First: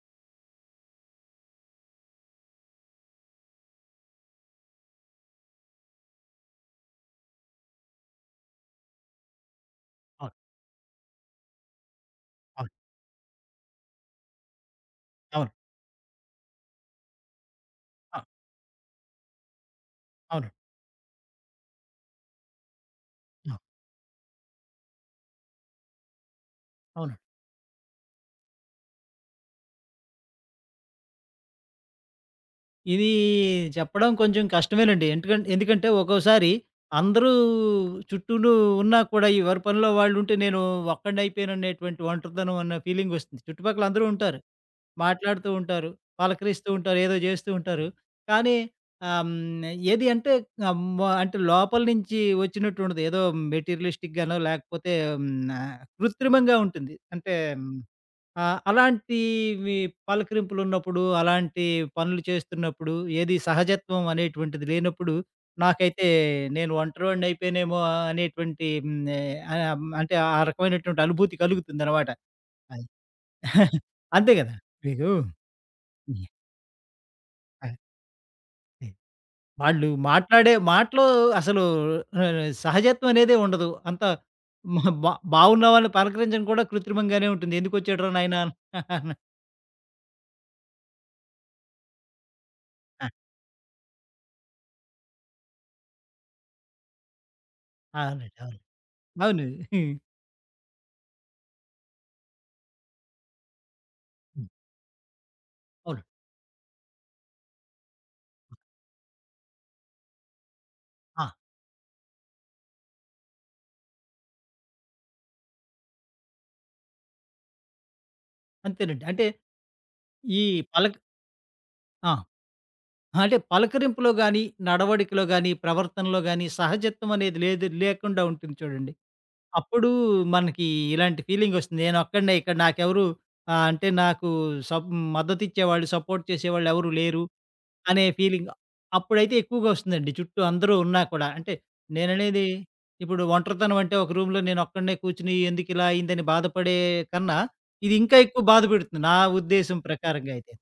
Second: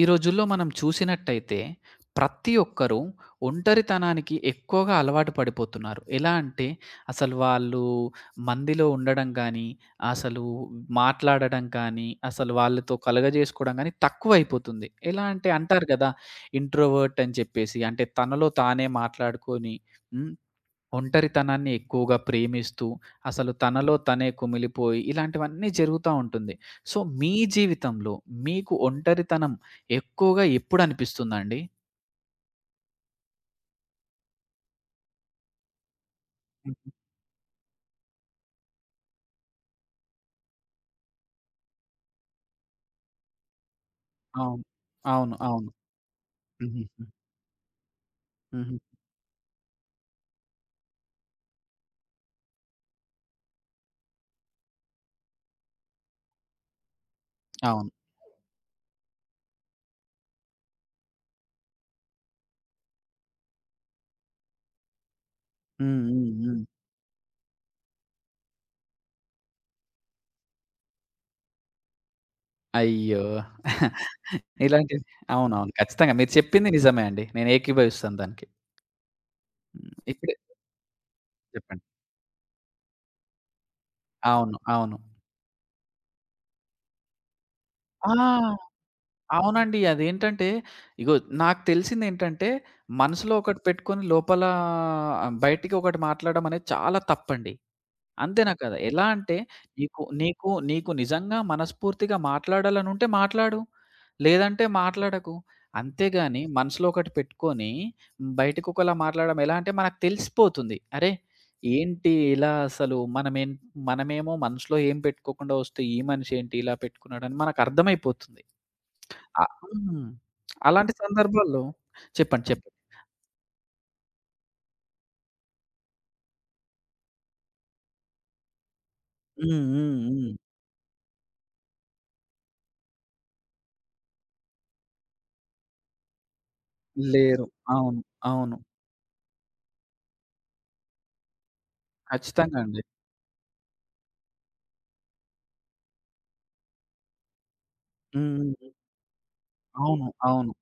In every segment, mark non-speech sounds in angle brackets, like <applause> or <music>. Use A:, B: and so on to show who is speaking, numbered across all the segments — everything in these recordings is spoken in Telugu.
A: ఈ రోజుల్లో మనం చూసినట్టయితే ప్రతి ఒక్కరూ ఒంటరితనానికి ఎక్కువగా అలవాటు పడిపోతున్నారు. ఎలా అంటే అసలు వాళ్ళు మందిలో ఉండడం గానీ,
B: అవును.
A: అసలు మాట్లాడడం కానీ, అసలు
B: అవును.
A: వాళ్ళతో కలగజేసుకోవడం గానీ తక్కువైపోతుంది. ఎలా అంటే
B: అవును.
A: అంటారు గదా! ఇంట్రోవర్ట్ అని చెప్పేసి అంటే
B: అ!
A: తనలో తానే మాట్లాడుకొని హ్మ్.
B: అవును.
A: ఒంటరితనాన్ని ఎక్కువగా ప్రేమిస్తూ, అసలు
B: ఆ!
A: తనలో తనే కుమిలిపోయి ఇలాంటివన్నీ జరుగుతా ఉంటుంది. సో,
B: అవును.
A: మీ జీవితంలో మీకు ఒంటరితనం ఎక్కువగా ఎప్పుడనిపిస్తుందండి?
B: ఇది చెప్పడం కొంచెం కష్టమేనండి. ఎందుకంటే ఒక్కోసారి
A: హుహు.
B: అందరూ చుట్టూను ఉన్నా కూడా ఈ ఎవరి పనిలో వాళ్ళుంటే నేను ఒక్కడినైపోయాననేటువంటి ఒంటరితనం అన్న ఫీలింగొస్తుంది. చుట్టుపక్కల అందరూ ఉంటారు.
A: అవును. అవును.
B: మాట్లాడుతూ
A: అవును.
B: ఉంటారు. పలకరిస్తూ
A: హుహు.
B: ఉంటారు. ఏదో జేస్తూ ఉంటారు. కానీ
A: హుహు.
B: ఆహ్, హ్మ్. ఏది అంటే అమ్మ అంటే లోపల నుంచి వచ్చినట్టుండదు. ఏదో మెటీరియలిస్టిక్‌గానో లేకపోతే హ్మ్. కృత్రిమంగా ఉంటుంది. అంటే
A: అవును.
B: ఆ! అలాంటివి పలకరింపులున్నప్పుడు, అలాంటి పనులు చేస్తున్నప్పుడు, ఏది సహజత్వం అనేటువంటిది లేనప్పుడు,
A: హ్మ్.
B: నాకైతే
A: హ్మ్. హ్మ్.
B: నేను ఒంటరివాడినైపోయానేమో అనేటువంటి అంటే ఆ రకమైనటువంటి అనుభూతి కలుగుతుందనమాట. అది.
A: అయ్యో!
B: <laughs> అంతే గదా!
A: ఇలాంటివి
B: మీకు
A: అవునవును. ఖచ్చితంగా
B: హ్మ్.
A: మీరు చెప్పింది నిజమే అండి. నేను
B: అది.
A: ఏకీభవిస్తాను దానికి.
B: అది. వాళ్ళు
A: హ్మ్. ఇప్పుడే
B: మాట్లాడే మాటలో అసలు
A: చెప్పండి.
B: ఆహ్, సహజత్వం అనేదే ఉండదు. అంతా
A: అవును.
B: మా
A: అవును.
B: బా బావున్నావాని పలకరించడం కూడా కృత్రిమంగానే ఉంటుంది. "ఎందుకొచ్చాడురా
A: ఆ!
B: నాయనా" <laughs>
A: అవునండి. అదేంటంటే, ఇగో నాకు తెలిసిందేంటంటే,
B: ఆ!
A: మనసులో ఒకటి పెట్టుకొని లోపల బయటికి ఒకటి మాట్లాడడం అనేది చాలా తప్పండి.
B: అవునండి.
A: అంతేనా
B: అవును.
A: కదా! ఎలా అంటే,
B: అవును.
A: నీకు నీకు నీకు నిజంగా మనస్ఫూర్తిగా మాట్లాడాలనుంటే మాట్లాడు. లేదంటే మాట్లాడకు.
B: అవును.
A: అంతేగాని మనసులో ఒకటి పెట్టుకొని, బయటికొకలా మాట్లాడడం ఎలా అంటే మనకు తెలిసిపోతుంది. అరే!
B: ఆ!
A: ఏంటి ఇలా అసలు మనమేమో మనసులో ఏం పెట్టుకోకుండా వస్తే, ఈ మనిషేంటి ఇలా పెట్టుకున్నాడని మనకర్థమైపోతుంది.
B: అంతేనండి. అంటే
A: అ హ్మ్.
B: ఈ
A: అలాంటి
B: పలక
A: సందర్భాల్లో
B: ఆ!
A: చెప్పండి. చెప్పండి.
B: అంటే పలకరింపులో గాని, నడవడికలో గాని, ప్రవర్తనలో గాని సహజత్వం అనేది లేదు లేకుండా ఉంటుంది చూడండి.
A: హ్మ్.
B: అప్పుడు
A: హ్మ్. హ్మ్.
B: మనకి ఇలాంటి ఫీలింగొస్తుంది. నేనొక్కడినే ఇక్కడ నాకెవరు అంటే నాకు సబ్ మద్దతిచ్చేవాళ్ళు, సపోర్ట్ చేసేవాళ్ళు ఎవరు లేరు.
A: లేరు. అవును.
B: అనే ఫీలింగ్.
A: అవును.
B: అప్పుడైతే ఎక్కువగా వస్తుందండి. చుట్టూ అందరూ ఉన్నా కూడా. అంటే నేననేది
A: ఖచ్చితంగా అండి.
B: ఇప్పుడు ఒంటరితనం అంటే ఒక రూమ్‌లో నేనొక్కడినే కూర్చొని ఎందుకిలా అయిందని బాధపడే కన్నా, ఇది ఇంకా
A: హ్మ్.
B: ఎక్కువ
A: హ్మ్.
B: బాధ
A: హ్మ్.
B: పెడుతుంది నా ఉద్దేశం
A: అవును.
B: ప్రకారంగా
A: అవును.
B: అయితే.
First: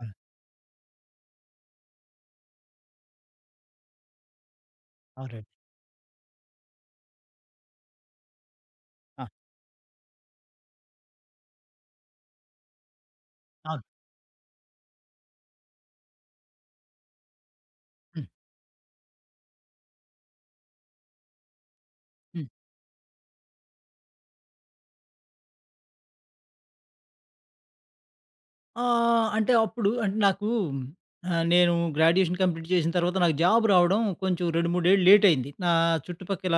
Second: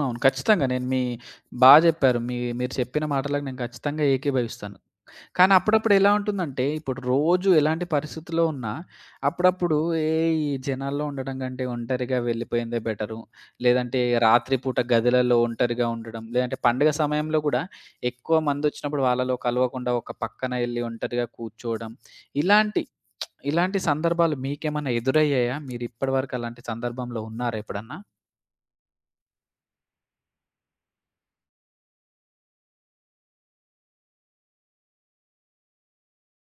B: అవును.
A: ఖచ్చితంగా. నేను మీ బా జెప్పారు. మీ మీరు చెప్పిన మాటలకు నేను ఖచ్చితంగా ఏకీభవిస్తాను.
B: అవునండి.
A: కానీ అప్పుడప్పుడు ఎలా ఉంటుందంటే, ఇప్పుడు రోజు ఎలాంటి పరిస్థితిలో ఉన్నా,
B: ఆ!
A: అప్పుడప్పుడు ఏ ఈ జనాల్లో ఉండడం కంటే ఒంటరిగా వెళ్ళిపోయిందే బెటరు.
B: అవును.
A: లేదంటే రాత్రి పూట గదులలో ఒంటరిగా ఉండడం, లేదంటే పండుగ సమయంలో కూడా
B: హ్మ్.
A: ఎక్కువ మందొచ్చినప్పుడు వాళ్ళలో కలవకుండా ఒక పక్కన ఎళ్లి ఒంటరిగా కూర్చోవడం.
B: హ్మ్.
A: ఇలాంటి, ఇలాంటి సందర్భాలు మీకేమన్నా ఎదురయ్యాయా? మీరు ఇప్పటి వరకు అలాంటి సందర్భంలో ఉన్నారా ఎప్పుడన్నా?
B: ఆ! అంటే అప్పుడు అంటే నాకు నేను గ్రాడ్యుయేషన్ కంప్లీట్ చేసిన తర్వాత నాకు జాబ్ రావడం కొంచెం 2, 3 ఏళ్ళు లేట్ అయింది. నా చుట్టుపక్కల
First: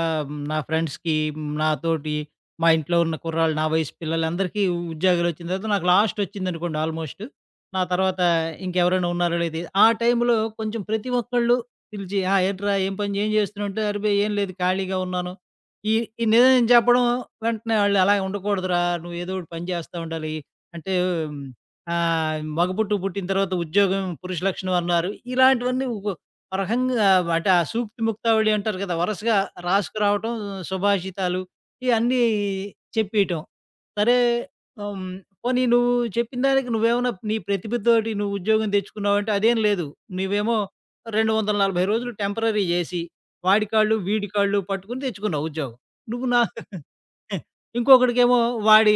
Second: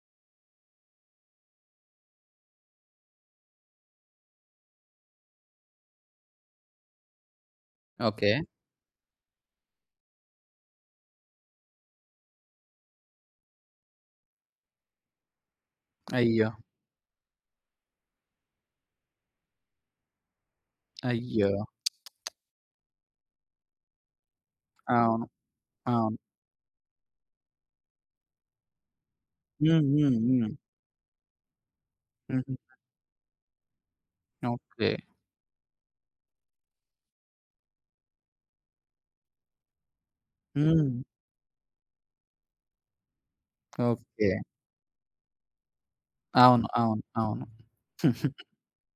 B: నా ఫ్రెండ్స్‌కి, నాతోటి మా ఇంట్లో ఉన్న కుర్రాళ్ళు, నా వయసు పిల్లలందరికీ ఉద్యోగాలు వచ్చిన తర్వాత నాకు లాస్ట్ వచ్చిందనుకోండి ఆల్మోస్ట్. నా తర్వాత
A: ఓకే.
B: ఇంకెవరైనా ఉన్నారో లేదో ఆ టైంలో కొంచెం ప్రతి ఒక్కళ్ళు పిలిచి "ఆ! ఏంట్రా ఏం పని ఏం చేస్తున్నావు?" అంటే "అరె! బె ఏం లేదు ఖాళీగా ఉన్నాను." ఈ ఈ
A: అయ్యో!
B: నిజం చెప్పడం వెంటనే వాళ్ళు "అలా ఉండకూడదురా! నువ్వు ఏదో ఒకటి పని చేస్తా ఉండాలి." అంటే
A: అయ్యో!
B: మగపుట్టు పుట్టిన తర్వాత ఉద్యోగం పురుష లక్షణం అన్నారు.
A: అవును.
B: ఇలాంటివన్నీ ఒక
A: అవును.
B: రకంగా అంటే ఆ సూక్తి ముక్తావళి అంటారు కదా! వరుసగా
A: హ్మ్. హ్మ్.
B: రాసుకురావటం,
A: హ్మ్.
B: సుభాషితాలు ఇయన్నీ
A: హుహు.
B: చెప్పియటం. సరే
A: ఓకే.
B: హ్మ్. పోనీ నువ్వు చెప్పిన దానికి నువ్వేమన్నా నీ ప్రతిభతోటి నువ్వు ఉద్యోగం తెచ్చుకున్నావంటే అదేం లేదు. నువ్వేమో
A: హ్మ్.
B: 240 రోజులు టెంపరరీ జేసి వాడి కాళ్ళు, వీడి
A: ఓకే.
B: కాళ్ళు పట్టుకొని తెచ్చుకున్నావు ఉద్యోగం. నువ్వు నా
A: అవును. అవును. అవును.
B: ఇంకొకడికేమో
A: <laughs>
B: వాడి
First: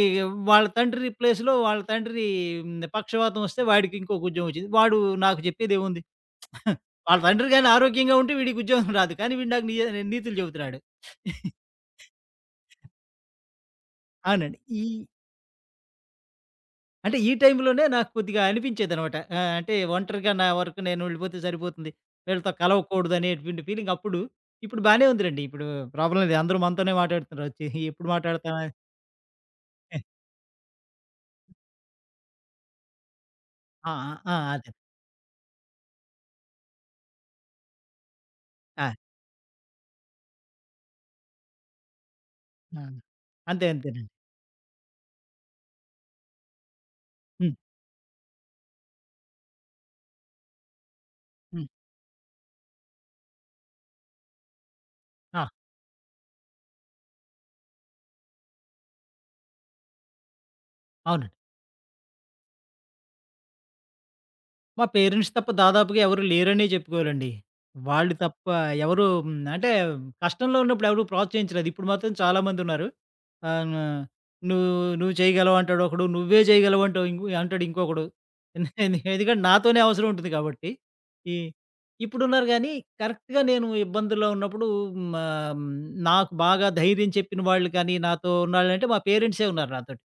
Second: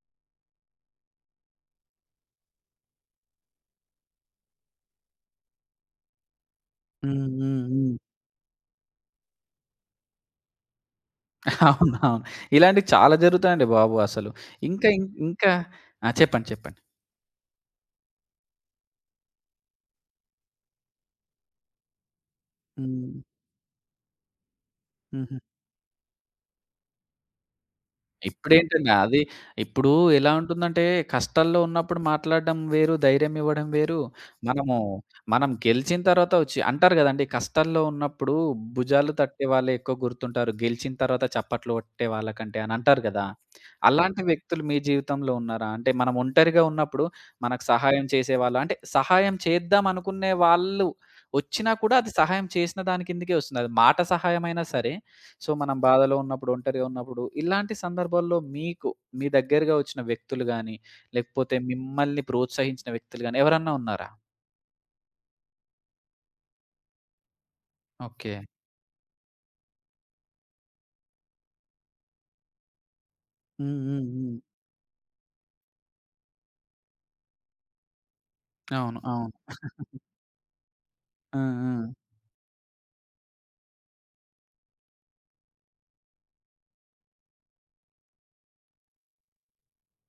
B: వాళ్ళ తండ్రి ప్లేస్‌లో వాళ్ళ తండ్రి పక్షవాతం వస్తే వాడికి ఇంకొక ఉద్యోగం వచ్చింది. వాడు నాకు చెప్పేదేముంది? <laughs> వాళ్ళ
A: హ్మ్.
B: తండ్రి
A: హ్మ్.
B: గాని
A: హ్మ్.
B: ఆరోగ్యంగా ఉంటే వీడికి ఉద్యోగం రాదు. కానీ వీడు నాకు నీతులు చెబుతున్నాడు. <laughs>
A: అవును. అవును. ఇలాంటివి చాలా జరుగుతాయండి బాబు అసలు.
B: అవునండి.
A: ఇంకా ఆ! చెప్పండి. చెప్పండి.
B: అంటే ఈ టైంలోనే నాకు కొద్దిగా అనిపించేదనమాట. ఆ! అంటే ఒంటరిగా నా వరకు నేను వెళ్ళిపోతే సరిపోతుంది. వీళ్ళతో
A: హ్మ్.
B: కలవకూడదు అనేటువంటి ఫీలింగ్ అప్పుడు. ఇప్పుడు బానే
A: హుహు.
B: ఉందిలెండి. ఇప్పుడు ప్రాబ్లమ్ లేదు. అందరూ మనతోనే మాట్లాడుతున్నారు వచ్చి. ఎప్పుడు మాట్లాడతామా?
A: ఇప్పుడేంటండి అది ఇప్పుడు
B: <laughs>
A: ఎలా ఉంటుందంటే, కష్టాల్లో ఉన్నప్పుడు మాట్లాడడం వేరు, ధైర్యం ఇవ్వడం
B: ఆ!
A: వేరు.
B: ఆ! ఆ! అదే.
A: మనము మనం గెలిచిన తర్వాత వచ్చి అంటారు గదండీ! కష్టాల్లో ఉన్నప్పుడు
B: ఆ!
A: భుజాలు తట్టే వాళ్ళే ఎక్కువ గుర్తుంటారు. గెలిచిన తర్వాత చప్పట్లు కొట్టే వాళ్ళకంటే అని
B: ఆ!
A: అంటారు గదా!
B: అంతేనండి.
A: అలాంటి వ్యక్తులు మీ జీవితంలో ఉన్నారా? అంటే మనం ఒంటరిగా ఉన్నప్పుడు
B: హ్మ్.
A: మనకు సహాయం చేసేవాళ్ళు అంటే సహాయం చేద్దాం అనుకునే వాళ్ళు
B: హ్మ్.
A: వచ్చినా కూడా అది సహాయం చేసిన దాని కిందకే వస్తుంది. అది మాట సహాయమైనా సరే
B: ఆ!
A: సో, మనం బాధలో ఉన్నప్పుడు, ఒంటరిగా ఉన్నప్పుడు, ఇలాంటి సందర్భాల్లో మీకు మీ దగ్గరగా వచ్చిన వ్యక్తులు గాని,
B: అవునండి.
A: లేకపోతే మిమ్మల్ని ప్రోత్సహించిన వ్యక్తులు గాని ఎవరన్నా ఉన్నారా?
B: మా పేరెంట్స్ తప్ప దాదాపుగా ఎవరు లేరనే చెప్పుకోవాలండి. వాళ్ళు
A: ఓకే.
B: తప్ప ఎవరు అంటే కష్టంలో ఉన్నప్పుడు ఎవరు ప్రోత్సహించలేదు. ఇప్పుడు మాత్రం చాలామందున్నారు. ఆహ్,
A: హ్మ్.
B: న
A: హ్మ్. హ్మ్.
B: నువ్వు నువ్వు చేయగలవు అంటాడు ఒకడు. నువ్వే చేయగలవు అంటావు ఇంకో అంటాడు ఇంకొకడు. ఎందు-
A: అవును.
B: ఎందుకంటే
A: అవును.
B: నాతోనే అవసరం ఉంటుంది కాబట్టి. ఈ
A: ఆ! ఆ!
B: ఇప్పుడున్నారు గానీ కరెక్ట్‌గా నేను ఇబ్బందుల్లో ఉన్నప్పుడు మా నాకు బాగా ధైర్యం చెప్పిన వాళ్ళు కానీ, నాతో ఉన్నాళ్ళంటే మా పేరెంట్సే ఉన్నారు నాతోటి.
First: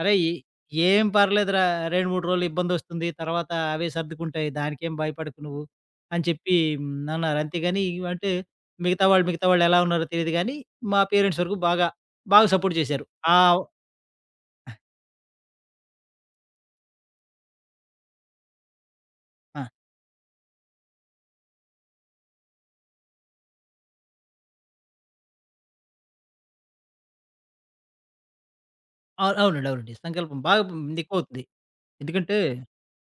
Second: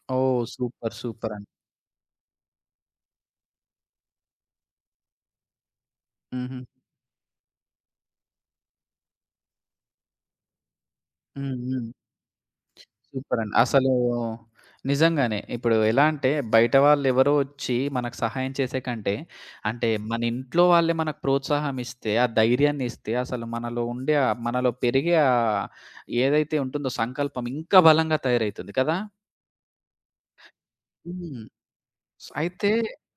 B: అరేయ్!
A: ఓహ్! సూపర్.
B: ఏం
A: సూపర్ అండి.
B: పర్లేదురా 2, 3 రోజులు ఇబ్బందొస్తుంది. తర్వాత అవే సర్దుకుంటాయి. దానికేం భయపడకు నువ్వు అని చెప్పి
A: హుహు.
B: అన్నారు. అంతేగాని ఇవి అంటే మిగతా వాళ్ళు ఎలా ఉన్నారో తెలీదు గానీ, మా పేరెంట్స్
A: హ్మ్.
B: వరకు బాగా,
A: హ్మ్.
B: బాగా సపోర్ట్ చేశారు.
A: సూపరండి.
B: ఆవ్
A: అసలు నిజంగానే. ఇప్పుడు ఎలా అంటే బయట వాళ్ళెవరో ఒచ్చి మనకు సహాయం చేసే కంటే,
B: ఆ!
A: అంటే మన ఇంట్లో వాళ్ళే మనకు ప్రోత్సాహం ఇస్తే, ఆ ధైర్యాన్ని ఇస్తే అసలు మనలో ఉండే ఆ మనలో పెరిగే ఏదైతే ఉంటుందో సంకల్పం ఇంకా బలంగా తయారైతుంది కదా!
B: అవును. అవునండి. అవునండి. సంకల్పం బాగా
A: హ్మ్.
B: ఎక్కువవుతుంది.
A: సో,
B: ఎందుకంటే
A: అయితే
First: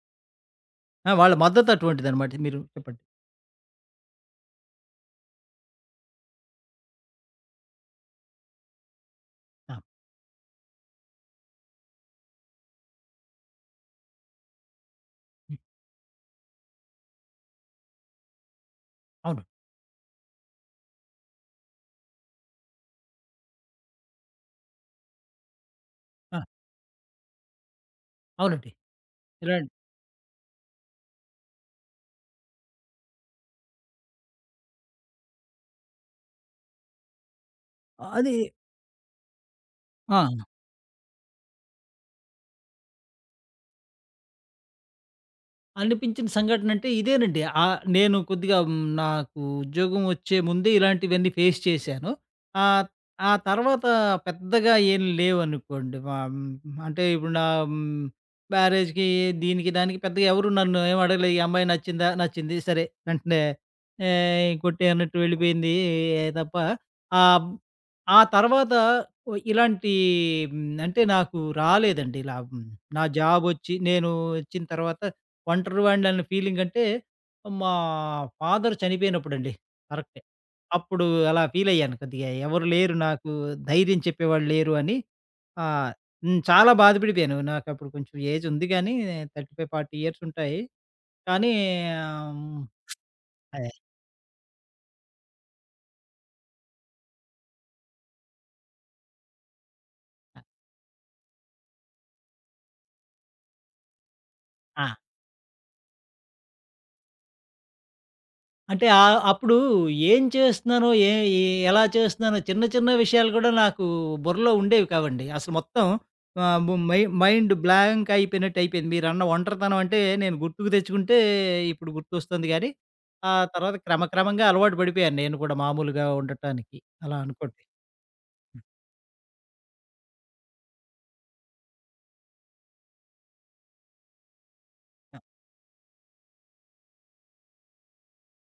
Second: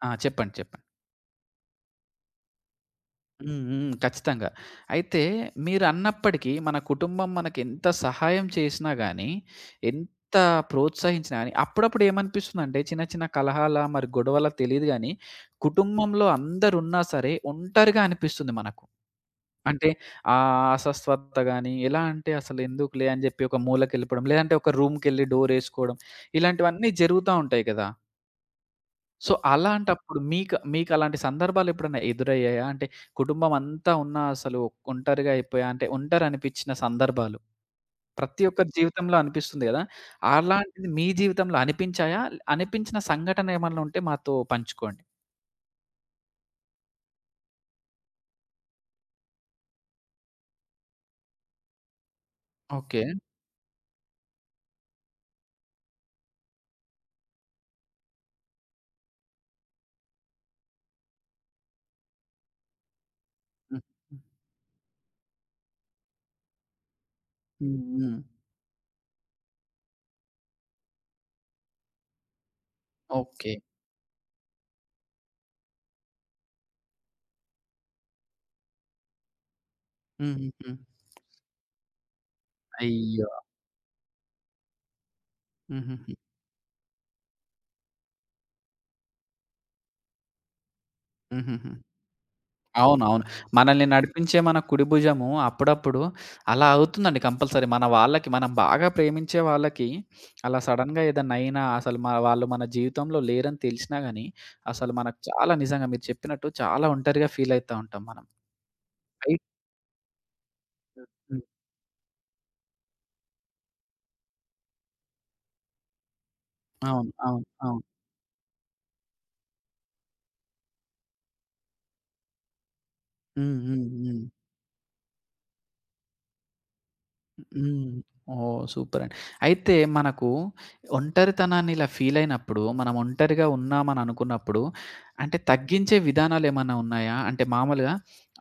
A: ఆ! చెప్పండి. చెప్పండి.
B: ఆ! వాళ్ళ మద్దతు అటువంటిదనమాట. మీరు చెప్పండి.
A: హ్మ్. హ్మ్. ఖచ్చితంగా. అయితే మీరన్నప్పటికీ మన కుటుంబం మనకెంత సహాయం చేసినా గానీ,
B: ఆ!
A: ఎంత ప్రోత్సహించినా గానీ, అప్పుడప్పుడు ఏమనిపిస్తుందంటే చిన్న చిన్న కలహాల, మరి గొడవలా తెలీదు గానీ,
B: హ్మ్.
A: కుటుంబంలో అందరున్నా సరే ఒంటరిగా అనిపిస్తుంది మనకు.
B: అవును.
A: అంటే ఆ అస్వస్థత గానీ, ఎలా అంటే అసలెందుకులే అని జెప్పి ఒక మూలకెళ్ళిపోవడం, లేదంటే ఒక రూమ్‌కెళ్ళి డోరేసుకోవడం,
B: ఆ!
A: ఇలాంటివన్నీ జరుగుతా ఉంటాయి గదా!
B: అవునండి.
A: సో,
B: ఇలాంటి
A: అలాంటప్పుడు మీకు మీకలాంటి సందర్భాలెప్పుడన్నా ఎదురయ్యాయా? అంటే కుటుంబం అంతా ఉన్నా అసలు ఒంటరిగా అయిపోయా అంటే ఒంటరనిపిచ్చిన సందర్భాలు.
B: అది
A: ప్రతి ఒక్కరి జీవితంలో అనిపిస్తుంది గదా!
B: ఆ!
A: అలాంటిది మీ జీవితంలో అనిపించాయా? అనిపించిన సంఘటన ఏమన్నా ఉంటే మాతో పంచుకోండి.
B: అనిపించిన సంఘటనంటే ఇదేనండి. నేను కొద్దిగా నాకు ఉద్యోగం వచ్చే ముందే ఇలాంటివన్నీ ఫేస్ చేశాను. ఆహ్,
A: ఓకే.
B: ఆ తర్వాత పెద్దగా ఏం లేవనుకోండి. అంటే ఇప్పుడు నా హ్మ్, మ్యారేజ్‌కి దీనికి దానికి పెద్దగా ఎవరు నన్ను ఏం అడగలేదు. "ఈ అమ్మాయి నచ్చిందా?" "నచ్చింది." సరే వెంటనే
A: హ్మ్.
B: ఏయ్! కొట్టేయ్ అన్నట్టు వెళ్ళిపోయింది ఏ తప్ప ఆహ్,
A: హ్మ్. హ్మ్.
B: ఆ తర్వాత ఇలాంటి అంటే నాకు రాలేదండి ఇలా. నా
A: ఓకే.
B: జాబొచ్చి నేను వచ్చిన తర్వాత ఒంటరివాడిని అన్న ఫీలింగ్ అంటే మా ఫాదర్ చనిపోయినప్పుడండి. కరెక్టే.
A: హుహుహు.
B: అప్పుడు అలా ఫీల్ అయ్యాను కొద్దిగా ఎవరు లేరు
A: అయ్యో!
B: నాకు ధైర్యం చెప్పేవాళ్ళు లేరు అని. ఆహ్,
A: హుహుహు.
B: హ్మ్. చాలా బాధపడిపోయాను. నాకప్పుడు కొంచెం ఏజ్ ఉంది గానీ 35, 40 ఇయర్స్ ఉంటాయి. కానీ
A: హుహుహు.
B: ఆహ్, హ్మ్.
A: అవునవును.
B: అదే.
A: మనల్ని నడిపించే మన కుడి భుజము అప్పుడప్పుడు అలా అవుతుందండి కంపల్సరీ. మన వాళ్ళకి మనం బాగా ప్రేమించే వాళ్ళకి అలా సడెన్‌గా ఏదన్నా అయినా అసలు వాళ్ళు మన జీవితంలో లేరని తెలిసినా గాని,
B: ఆ!
A: అసలు మనకు చాలా నిజంగా మీరు చెప్పినట్టు చాలా ఒంటరిగా ఫీల్ అయితా ఉంటాం మనం.
B: అంటే
A: అయి
B: అప్పుడు ఏం చేస్తున్నానో, ఏ
A: హ్మ్.
B: ఏ ఎలా చేస్తున్నానో చిన్న చిన్న విషయాలు కూడా నాకు బుర్రలో ఉండేవి కావండి. అసలు మొత్తం ఆహ్, ము మై
A: అవును. అవును.
B: మైండ్
A: అవును.
B: బ్లాంక్ అయిపోయినట్టు అయిపోయింది. మీరన్న ఒంటరితనం అంటే నేను గుర్తుకు తెచ్చుకుంటే ఇప్పుడు గుర్తొస్తుంది గానీ, ఆ
A: హ్మ్.
B: తర్వాత
A: హ్మ్. హ్మ్.
B: క్రమక్రమంగా అలవాటు పడిపోయాను నేను కూడా మామూలుగా ఉండటానికి అలా అనుకోండి.
A: హ్మ్. ఓహ్!
B: హ్మ్.
A: సూపర్ అండి. అయితే మనకు ఒంటరితనాన్ని ఇలా ఫీల్ అయినప్పుడు, మనం ఒంటరిగా ఉన్నామని అనుకున్నప్పుడు,
B: ఆ!
A: అంటే తగ్గించే విధానాలేమన్నా ఉన్నాయా? అంటే మామూలుగా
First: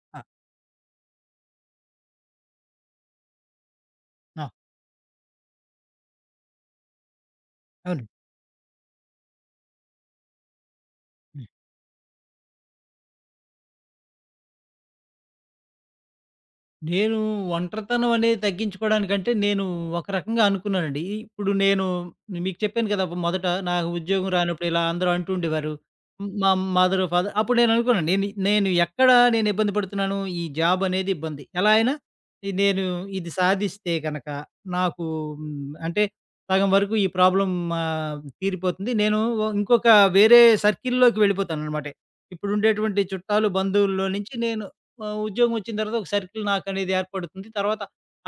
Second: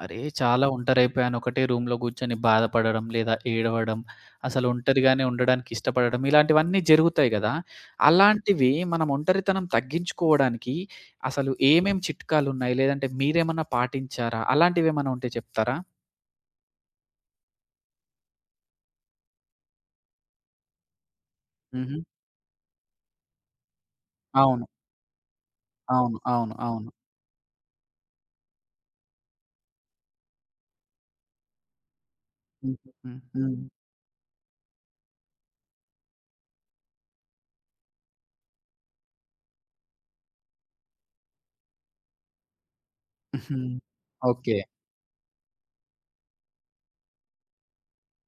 A: అరే!
B: ఆ!
A: చాలా ఒంటరైపోయాను. ఒకటే రూమ్‌లో కూర్చొని బాధపడడం, లేదా ఏడవడం,
B: ఆ!
A: అసలు ఒంటరిగానే ఉండడానికి ఇష్టపడడం, ఇలాంటివన్నీ జరుగుతాయి కదా!
B: అవును.
A: అలాంటివి మనం ఒంటరితనం తగ్గించుకోవడానికి అసలు ఏమేం చిట్కాలున్నాయి? లేదంటే మీరేమన్నా పాటించారా? అలాంటివేమన్నా ఉంటే చెప్తారా?
B: నేను ఒంటరితనం అనేది తగ్గించుకోవడానికంటే, నేను ఒక రకంగా అనుకున్నానండి. ఇప్పుడు నేను
A: హుహు.
B: మీకు చెప్పాను కదా! మొదట నాకు ఉద్యోగం
A: అవును.
B: రానప్పుడు ఇలా అందరూ అంటూ ఉండేవారు.
A: అవును.
B: మా
A: అవును. అవును.
B: మదర్, ఫాదర్ అప్పుడు నేను అనుకున్నాను. నేను నేను ఎక్కడ నేను ఇబ్బంది పడుతున్నాను? ఈ జాబ్ అనేది ఇబ్బంది. ఎలా అయినా ఇది నేను
A: హుహుహు.
B: ఇది
A: హ్మ్.
B: సాధిస్తే గనక నాకు అంటే సగం వరకు ఈ ప్రాబ్లమ్ తీరిపోతుంది. నేను ఓ- ఇంకొక వేరే సర్కిల్‌లోకి వెళ్ళిపోతాననమాట. ఇప్పుడు ఉండేటువంటి చుట్టాలు,
A: హుహు.
B: బంధువుల్లో నుంచి
A: ఓకే.
B: నేను ఉద్యోగం వచ్చిన తర్వాత ఒక సర్కిల్ నాకనేది ఏర్పడుతుంది. తర్వాత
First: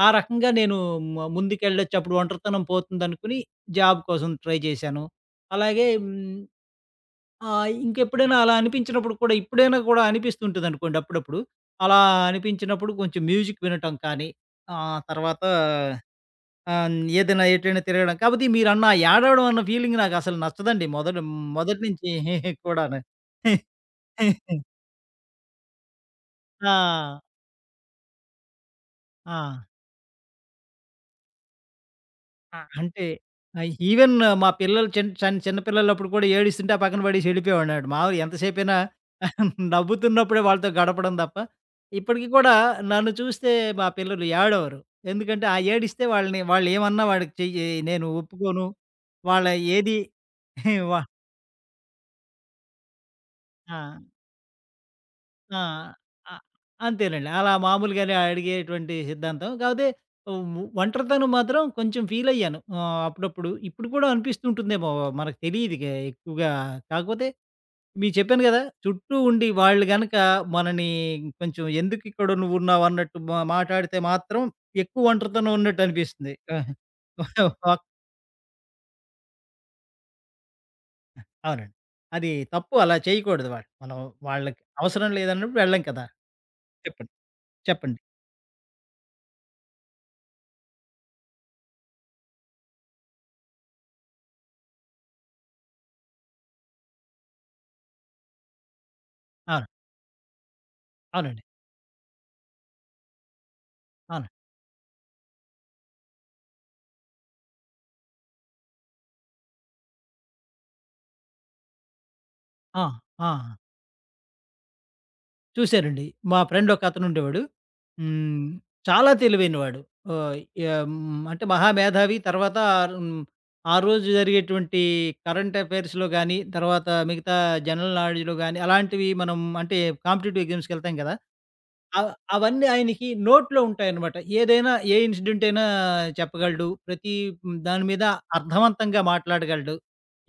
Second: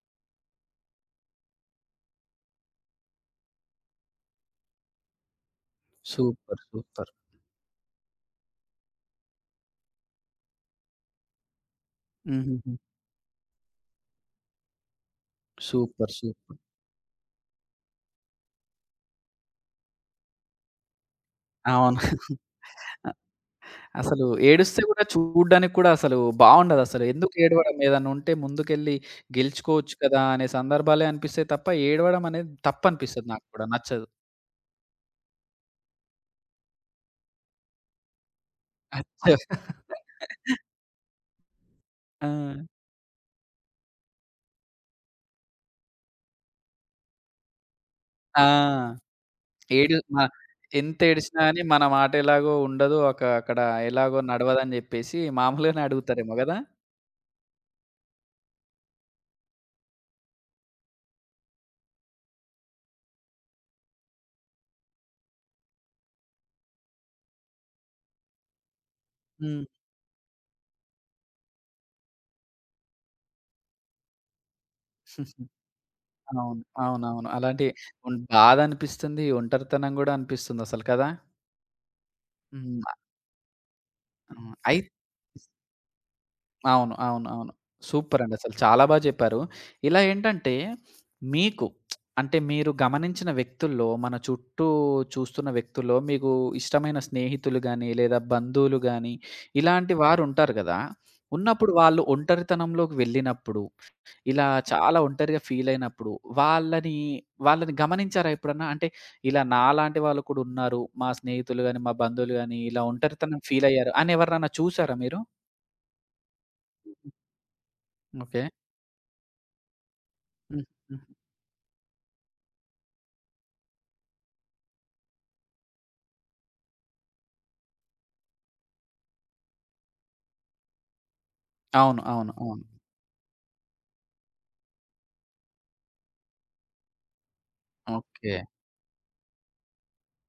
B: ఆ రకంగా నేను ముందుకెళ్ళొచ్చు. అప్పుడు ఒంటరితనం పోతుందనుకుని జాబ్ కోసం ట్రై చేశాను. అలాగే
A: సూపర్. సూపర్.
B: ఇంకెప్పుడైనా అలా అనిపించినప్పుడు కూడా ఇప్పుడైనా కూడా అనిపిస్తుంటదనుకోండి అప్పుడప్పుడు. అలా
A: హుహుహు.
B: అనిపించినప్పుడు కొంచెం మ్యూజిక్ వినటం కానీ, తర్వాత
A: సూపర్. సూపర్.
B: ఏదైనా ఎటైనా తిరగడం. కాకపోతే మీరన్న ఆ ఏడవడం అన్న ఫీలింగ్ నాకసలు నచ్చదండి. మొదటి
A: అవును.
B: నుంచి
A: అ
B: <laughs> కూడాను.
A: అసలు ఏడుస్తే కూడా చూడ్డానికి కూడా అసలు బావుండదసలు.
B: ఆ!
A: ఎందుకు ఏడవడం? ఏదన్నా ఉంటే ముందుకెళ్ళి
B: ఆ!
A: గెలుచుకోవచ్చు కదా! అనే సందర్భాలే అనిపిస్తాయి తప్ప ఏడవడం అనేది
B: ఆ! అంటే
A: తప్పనిపిస్తది నాకు కూడా నచ్చదు.
B: ఈవెన్ మా పిల్లలు చిన్ చిన్ చిన్న పిల్లలప్పుడు కూడా ఏడిస్తుంటే, ఆ పక్కన పడేసి వెళ్ళిపోయేవాడినన్నమాట. మామూలుగా ఎంతసేపైనా
A: <laughs> అచ్చా!
B: <laughs> నవ్వుతున్నప్పుడే వాళ్ళతో గడపడం తప్ప, ఇప్పటికి
A: ఆ!
B: కూడా నన్ను చూస్తే మా పిల్లలు ఏడవరు. ఎందుకంటే, ఆ ఏడిస్తే వాళ్ళని వాళ్ళేమన్నా వాడికి చెయ్యి నేను
A: ఆ!
B: ఒప్పుకోను. వాళ్ళ
A: ఏడు
B: ఏది
A: మ
B: <laughs>
A: ఎంత
B: వా
A: ఏడిచినా గాని మన మాట ఎలాగో ఉండదు. ఒక అక్కడ
B: ఆ!
A: ఎలాగో నడవదని జెప్పేసి
B: ఆ!
A: మామూలుగానే
B: అ
A: అడుగుతారేమో గదా!
B: అంతేనండి. అలా మామూలుగానే అడిగేటువంటి సిద్ధాంతం. కాకపోతే వ్ ఒంటరితనం మాత్రం కొంచెం ఫీలయ్యాను. అప్పుడప్పుడు. ఇప్పుడు కూడా అనిపిస్తుంటుందేమో మనకు తెలీదు ఎక్కువగా. కాకపోతే మీకు చెప్పాను గదా! చుట్టూ ఉండి
A: హ్మ్.
B: వాళ్ళు గనక మనని కొంచెం ఎందుకిక్కడ నువ్వున్నావు అన్నట్టు మాటాడితే మాత్రం ఎక్కువ ఒంటరితనం ఉన్నట్టు అనిపిస్తుంది.
A: అవును. అవునవును.
B: <laughs>
A: అలాంటి
B: ఒక్
A: బాధనిపిస్తుంది. ఒంటరితనం గూడా అనిపిస్తుందసలు కదా!
B: అవునండి. అది తప్పు
A: హ్మ్.
B: అలా చేయకూడదు వాళ్ళు. మనం
A: హ్మ్.
B: వాళ్ళకి అవసరం లేదన్నప్పుడు వెళ్ళం కదా!
A: అవును.
B: చెప్పండి.
A: అవును. అవును.
B: చెప్పండి.
A: సూపరండి. అసలు చాలా బా జెప్పారు. ఇలా ఏంటంటే మీకు అంటే మీరు గమనించిన వ్యక్తుల్లో, మన చుట్టూ చూస్తున్న వ్యక్తుల్లో మీకు ఇష్టమైన స్నేహితులు గాని, లేదా బంధువులు గాని,
B: అవును.
A: ఇలాంటి వారుంటారు గదా!
B: అవునండి.
A: ఉన్నప్పుడు వాళ్ళు ఒంటరితనంలోకి వెళ్ళినప్పుడు
B: అవును.
A: ఇలా చాలా ఒంటరిగా ఫీలయినప్పుడు వాళ్ళని వాళ్ళని గమనించారా ఎప్పుడన్నా? అంటే ఇలా నాలాంటి వాళ్ళు కూడా ఉన్నారు. మా స్నేహితులు గాని, మా బంధువులు గాని ఇలా
B: ఆ! ఆ!
A: ఒంటరితనం ఫీలయ్యారు అని ఎవరినన్నా చూసారా మీరు?
B: చూసానండి. మా ఫ్రెండ్ ఒకతనుండేవాడు.
A: ఓకే.
B: హ్మ్. చాలా తెలివైనవాడు. ఓహ్!
A: హ్మ్.
B: ఎం
A: హ్మ్.
B: అంటే మహా మేధావి. తర్వాత హ్మ్, ఆ రోజు జరిగేటువంటి కరెంట్ అఫైర్స్‌లో గాని, తర్వాత మిగతా జనరల్ నాలెడ్జ్‌లో గాని అలాంటివి మనం అంటే కాంపిటీటివ్ ఎగ్జామ్స్‌కెళ్తాం కదా!
A: అవును.
B: అవ
A: అవును. అవును.
B: అవన్నీ ఆయనకి నోట్లో ఉంటాయన్నమాట. ఏదైనా ఏ ఇన్సిడెంట్ అయినా చెప్పగలడు. ప్రతి దాని మీద
A: ఓకే.
B: అర్థవంతంగా మాట్లాడగలడు.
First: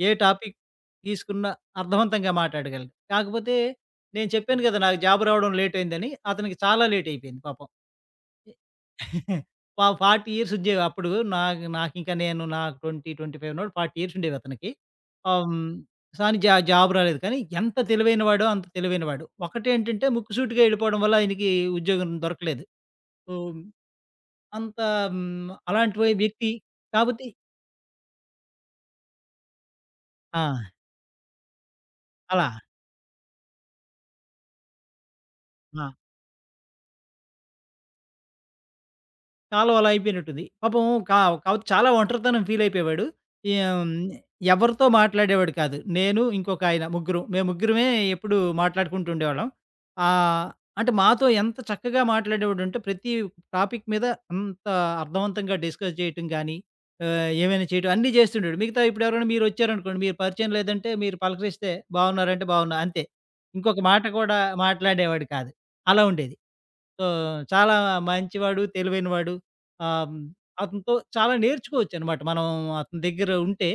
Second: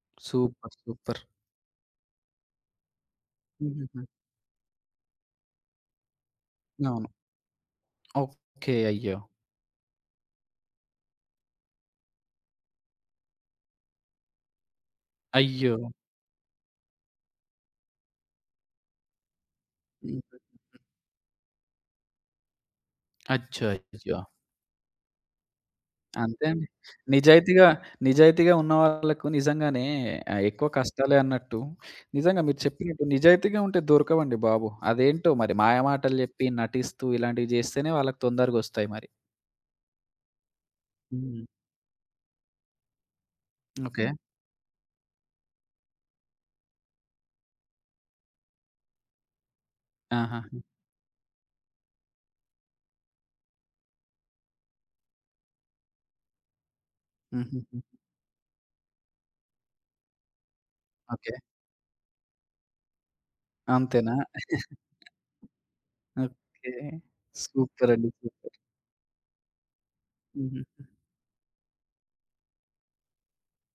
B: ఏ టాపిక్
A: సూపర్. సూపర్.
B: తీసుకున్నా అర్థవంతంగా మాట్లాడగలడు. కాకపోతే
A: హుహుహు.
B: నేను చెప్పాను కదా! నాకు జాబ్ రావడం లేట్ అయిందని. అతనికి చాలా
A: అవును.
B: లేట్ అయిపోయింది పాపం.
A: ఓకే. అయ్యో!
B: ఫార్టీ ఇయర్స్ ఉండేవి. అప్పుడు నా నాకింక నేను నా 20, 25 ఉన్నప్పుడు 40 ఇయర్స్ ఉండేవి అతనికి. ఆహ్, హ్మ్.
A: అయ్యో!
B: కానీ జాబ్ రాలేదు. కానీ ఎంత తెలివైనవాడో అంత తెలివైనవాడు. ఒకటేంటంటే
A: హ్మ్.
B: ముక్కుసూటిగా వెళ్ళిపోవడం వల్ల ఆయనకి ఉద్యోగం దొరకలేదు. సో,
A: అచ్చో! అయ్యో!
B: అంత హ్మ్. అలాంటి
A: అంతే
B: వ్యక్తి.
A: అండి.
B: కాబట్టి
A: నిజాయితీగా, నిజాయితీగా ఉన్న వాళ్ళకు నిజంగానే
B: ఆ!
A: ఎక్కువ కష్టాలే అన్నట్టు. నిజంగా
B: అలా.
A: మీరు చెప్పినట్టు నిజాయితీగా ఉంటే దొరకవండి బాబు. అదేంటో మరి
B: ఆ!
A: మాయమాటలు జెప్పి, నటిస్తూ ఇలాంటివి జేస్తేనే వాళ్ళకి తొందరగొస్తాయి మరి.
B: కాలం అలా అయిపోయినట్టుంది. పాపం కా
A: హ్మ్.
B: కాపోతే చాలా ఒంటరితనం ఫీల్ అయిపోయేవాడు. ఏం
A: ఓకే.
B: ఎవరితో మాట్లాడేవాడు కాదు. నేను ఇంకొక ఆయన ముగ్గురం. మేము ముగ్గురమే ఎప్పుడు మాట్లాడుకుంటూ ఉండేవాళ్ళం.
A: ఆహా!
B: ఆహ్, అంటే మాతో ఎంత చక్కగా మాట్లాడేవాడంటే ప్రతి టాపిక్ మీద అంత అర్థవంతంగా డిస్కస్ చేయటం గానీ, ఏమైనా
A: హుహుహు.
B: చేయటం అన్నీ చేస్తుండేడు. మిగతా ఇప్పుడు ఎవరైనా మీరొచ్చారనుకోండి, మీరు పరిచయం లేదంటే మీరు
A: ఓకే.
B: పలకరిస్తే బాగున్నారంటే బాగున్నా అంతే. ఇంకొక మాట
A: అంతేనా?
B: కూడా
A: <laughs>
B: మాట్లాడేవాడు కాదు. అలా ఉండేది.
A: ఓకే.
B: సో, చాలా
A: సూపర్ అండి. సూపర్.
B: మంచివాడు, తెలివైనవాడు. ఆహ్, హ్మ్,
A: హుహు.
B: అతనితో చాలా నేర్చుకోవచ్చనమాట మనం అతని దగ్గర ఉంటే.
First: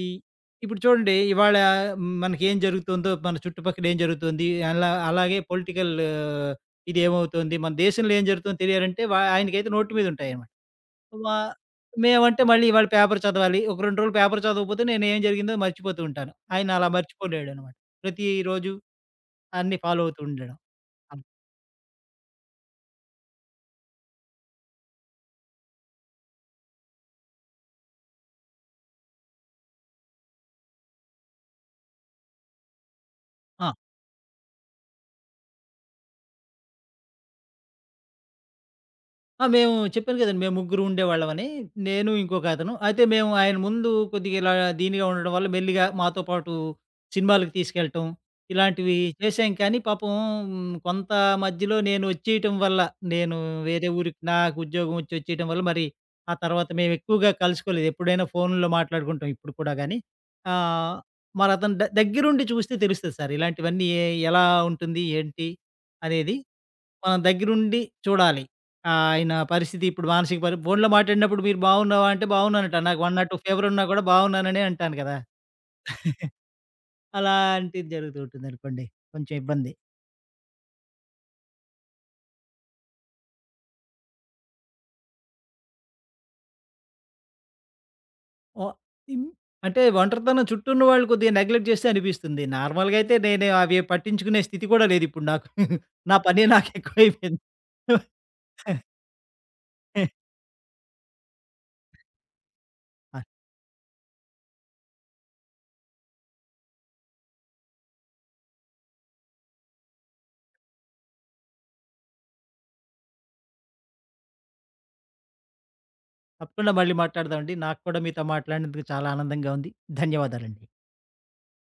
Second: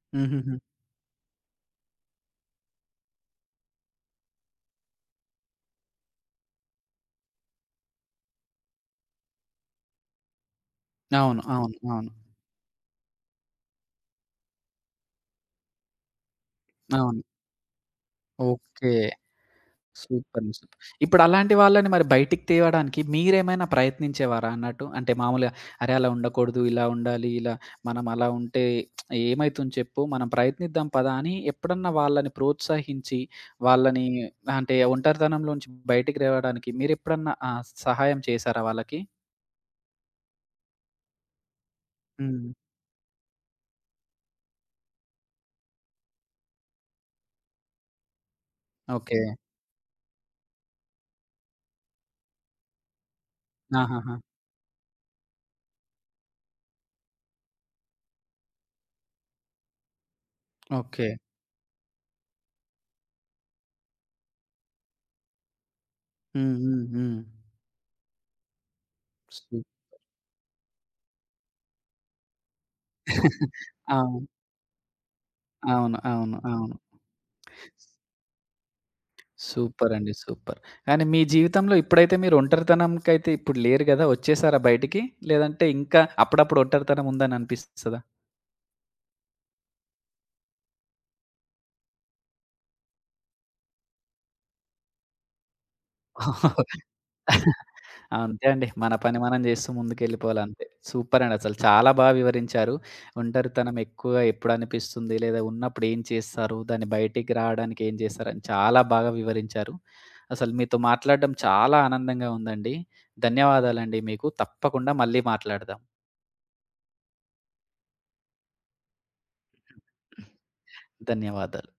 B: ఈ
A: హుహుహు.
B: ఇప్పుడు చూడండి ఇవాళ మనకేం జరుగుతుందో, మన చుట్టుపక్కల ఏం జరుగుతుంది, అలా అలాగే పొలిటికల్ ఇదేమవుతుంది, మన దేశంలో ఏం జరుగుతుందో తెలియాలంటే ఆయనకైతే నోటి మీద ఉంటాయనమాట. వా
A: అవును. అవును. అవును.
B: మేమంటే మళ్ళీ ఇవాళ పేపర్ చదవాలి. ఒక 2 రోజులు పేపర్ చదవకపోతే నేను ఏం జరిగిందో మర్చిపోతూ ఉంటాను. ఆయన అలా
A: అవును.
B: మర్చిపోలేడనమాట. ప్రతిరోజు
A: ఓకే.
B: అన్నీ ఫాలో అవుతూ
A: సూపర్.
B: ఉండడం.
A: సూపర్. ఇప్పుడు
B: అలా.
A: అలాంటి వాళ్ళని మరి బయటికి తేవడానికి మీరేమైనా ప్రయత్నించేవారా అన్నట్టు? అంటే మామూలుగా అరే! అలా ఉండకూడదు, ఇలా ఉండాలి, ఇలా మనం అలా ఉంటే ఏమైతుంది చెప్పు, మనం ప్రయత్నిద్దాం పదా అని ఎప్పుడన్నా వాళ్ళని ప్రోత్సహించి,
B: ఆ!
A: వాళ్ళని అంటే ఒంటరితనంలోంచి బయటికి రావడానికి మీరెప్పుడన్నా సహాయం చేశారా వాళ్ళకి?
B: ఆ! మేము చెప్పాను కదండీ! మేము ముగ్గురు ఉండేవాళ్ళమని. నేను ఇంకొక
A: హ్మ్.
B: అతను. అయితే మేము ఆయన ముందు కొద్దిగా ఇలా దీనిగా ఉండడం వల్ల మెల్లిగా మాతో పాటు సినిమాలకు తీసుకెళ్ళటం, ఇలాంటివి
A: ఓకే.
B: చేశాం కానీ పాపం కొంత మధ్యలో నేను వచ్చేయటం వల్ల, నేను వేరే
A: ఆహాహా!
B: ఊరికి నాకు ఉద్యోగం వచ్చి వచ్చేయటం వల్ల మరి ఆ తర్వాత మేము ఎక్కువగా కలుసుకోలేదు. ఎప్పుడైనా ఫోన్‌లో మాట్లాడుకుంటాం ఇప్పుడు కూడా గానీ. ఆహ్,
A: ఓకే.
B: మరతను దగ్గరుండి చూస్తే తెలుస్తది సార్. ఇలాంటివన్నీ ఎలా ఉంటుంది? ఏంటి? అనేది.
A: హ్మ్. హ్మ్. హ్మ్.
B: మనం దగ్గరుండి చూడాలి. ఆ, ఆయన
A: సూప్
B: పరిస్థితి ఇప్పుడు మానసిక పరి ఫోన్‌లో మాట్లాడినప్పుడు మీరు బాగున్నావా? అంటే బాగున్నానట. నాకు 1 నాట్ 2 ఫీవర్
A: <laughs>
B: ఉన్నా కూడా
A: అవును.
B: బాగున్నాననే అంటాను కదా!
A: అవును. అవును. అవును.
B: అలాంటిది జరుగుతూ ఉంటుందనుకోండి. కొంచెం ఇబ్బంది.
A: సూపరండి. సూపర్. కానీ మీ జీవితంలో ఇప్పుడైతే మీరు ఒంటరితనంకైతే ఇప్పుడు లేరు గదా! వచ్చేసారా బయటికి? లేదంటే ఇంకా అప్పుడప్పుడు ఒంటరితనం ఉందని అనిపిస్తదా?
B: ఓ ఇం అంటే ఒంటరితనం చుట్టూ ఉన్న వాళ్ళు కొద్దిగా నెగ్లెక్ట్ చేస్తే అనిపిస్తుంది. నార్మల్‌గా అయితే నేను అవి పట్టించుకునే స్థితి కూడా లేదిప్పుడు నాకు. నా పనే నాకు
A: <laughs>
B: ఎక్కువైపోయింది.
A: అంతే అండి. మన పని మనం జేస్తూ ముందుకెళ్ళిపోవాలి అంతే. సూపర్ అండి అసలు. చాలా బా వివరించారు.
B: ఆ!
A: ఒంటరితనం ఎక్కువగా ఎప్పుడు అనిపిస్తుంది? లేదా ఉన్నప్పుడు ఏం చేస్తారు? దాన్ని బయటికి రావడానికి ఏం చేస్తారని చాలా బాగా వివరించారు. అసలు మీతో మాట్లాడడం చాలా ఆనందంగా ఉందండి. ధన్యవాదాలండి మీకు. తప్పకుండా మళ్ళీ మాట్లాడదాం.
B: తప్పకుండా మళ్ళీ మాట్లాడదామండి. నాకు కూడా మీతో మాట్లాడినందుకు చాలా ఆనందంగా ఉంది. ధన్యవాదాలండి.
A: ధన్యవాదాలు.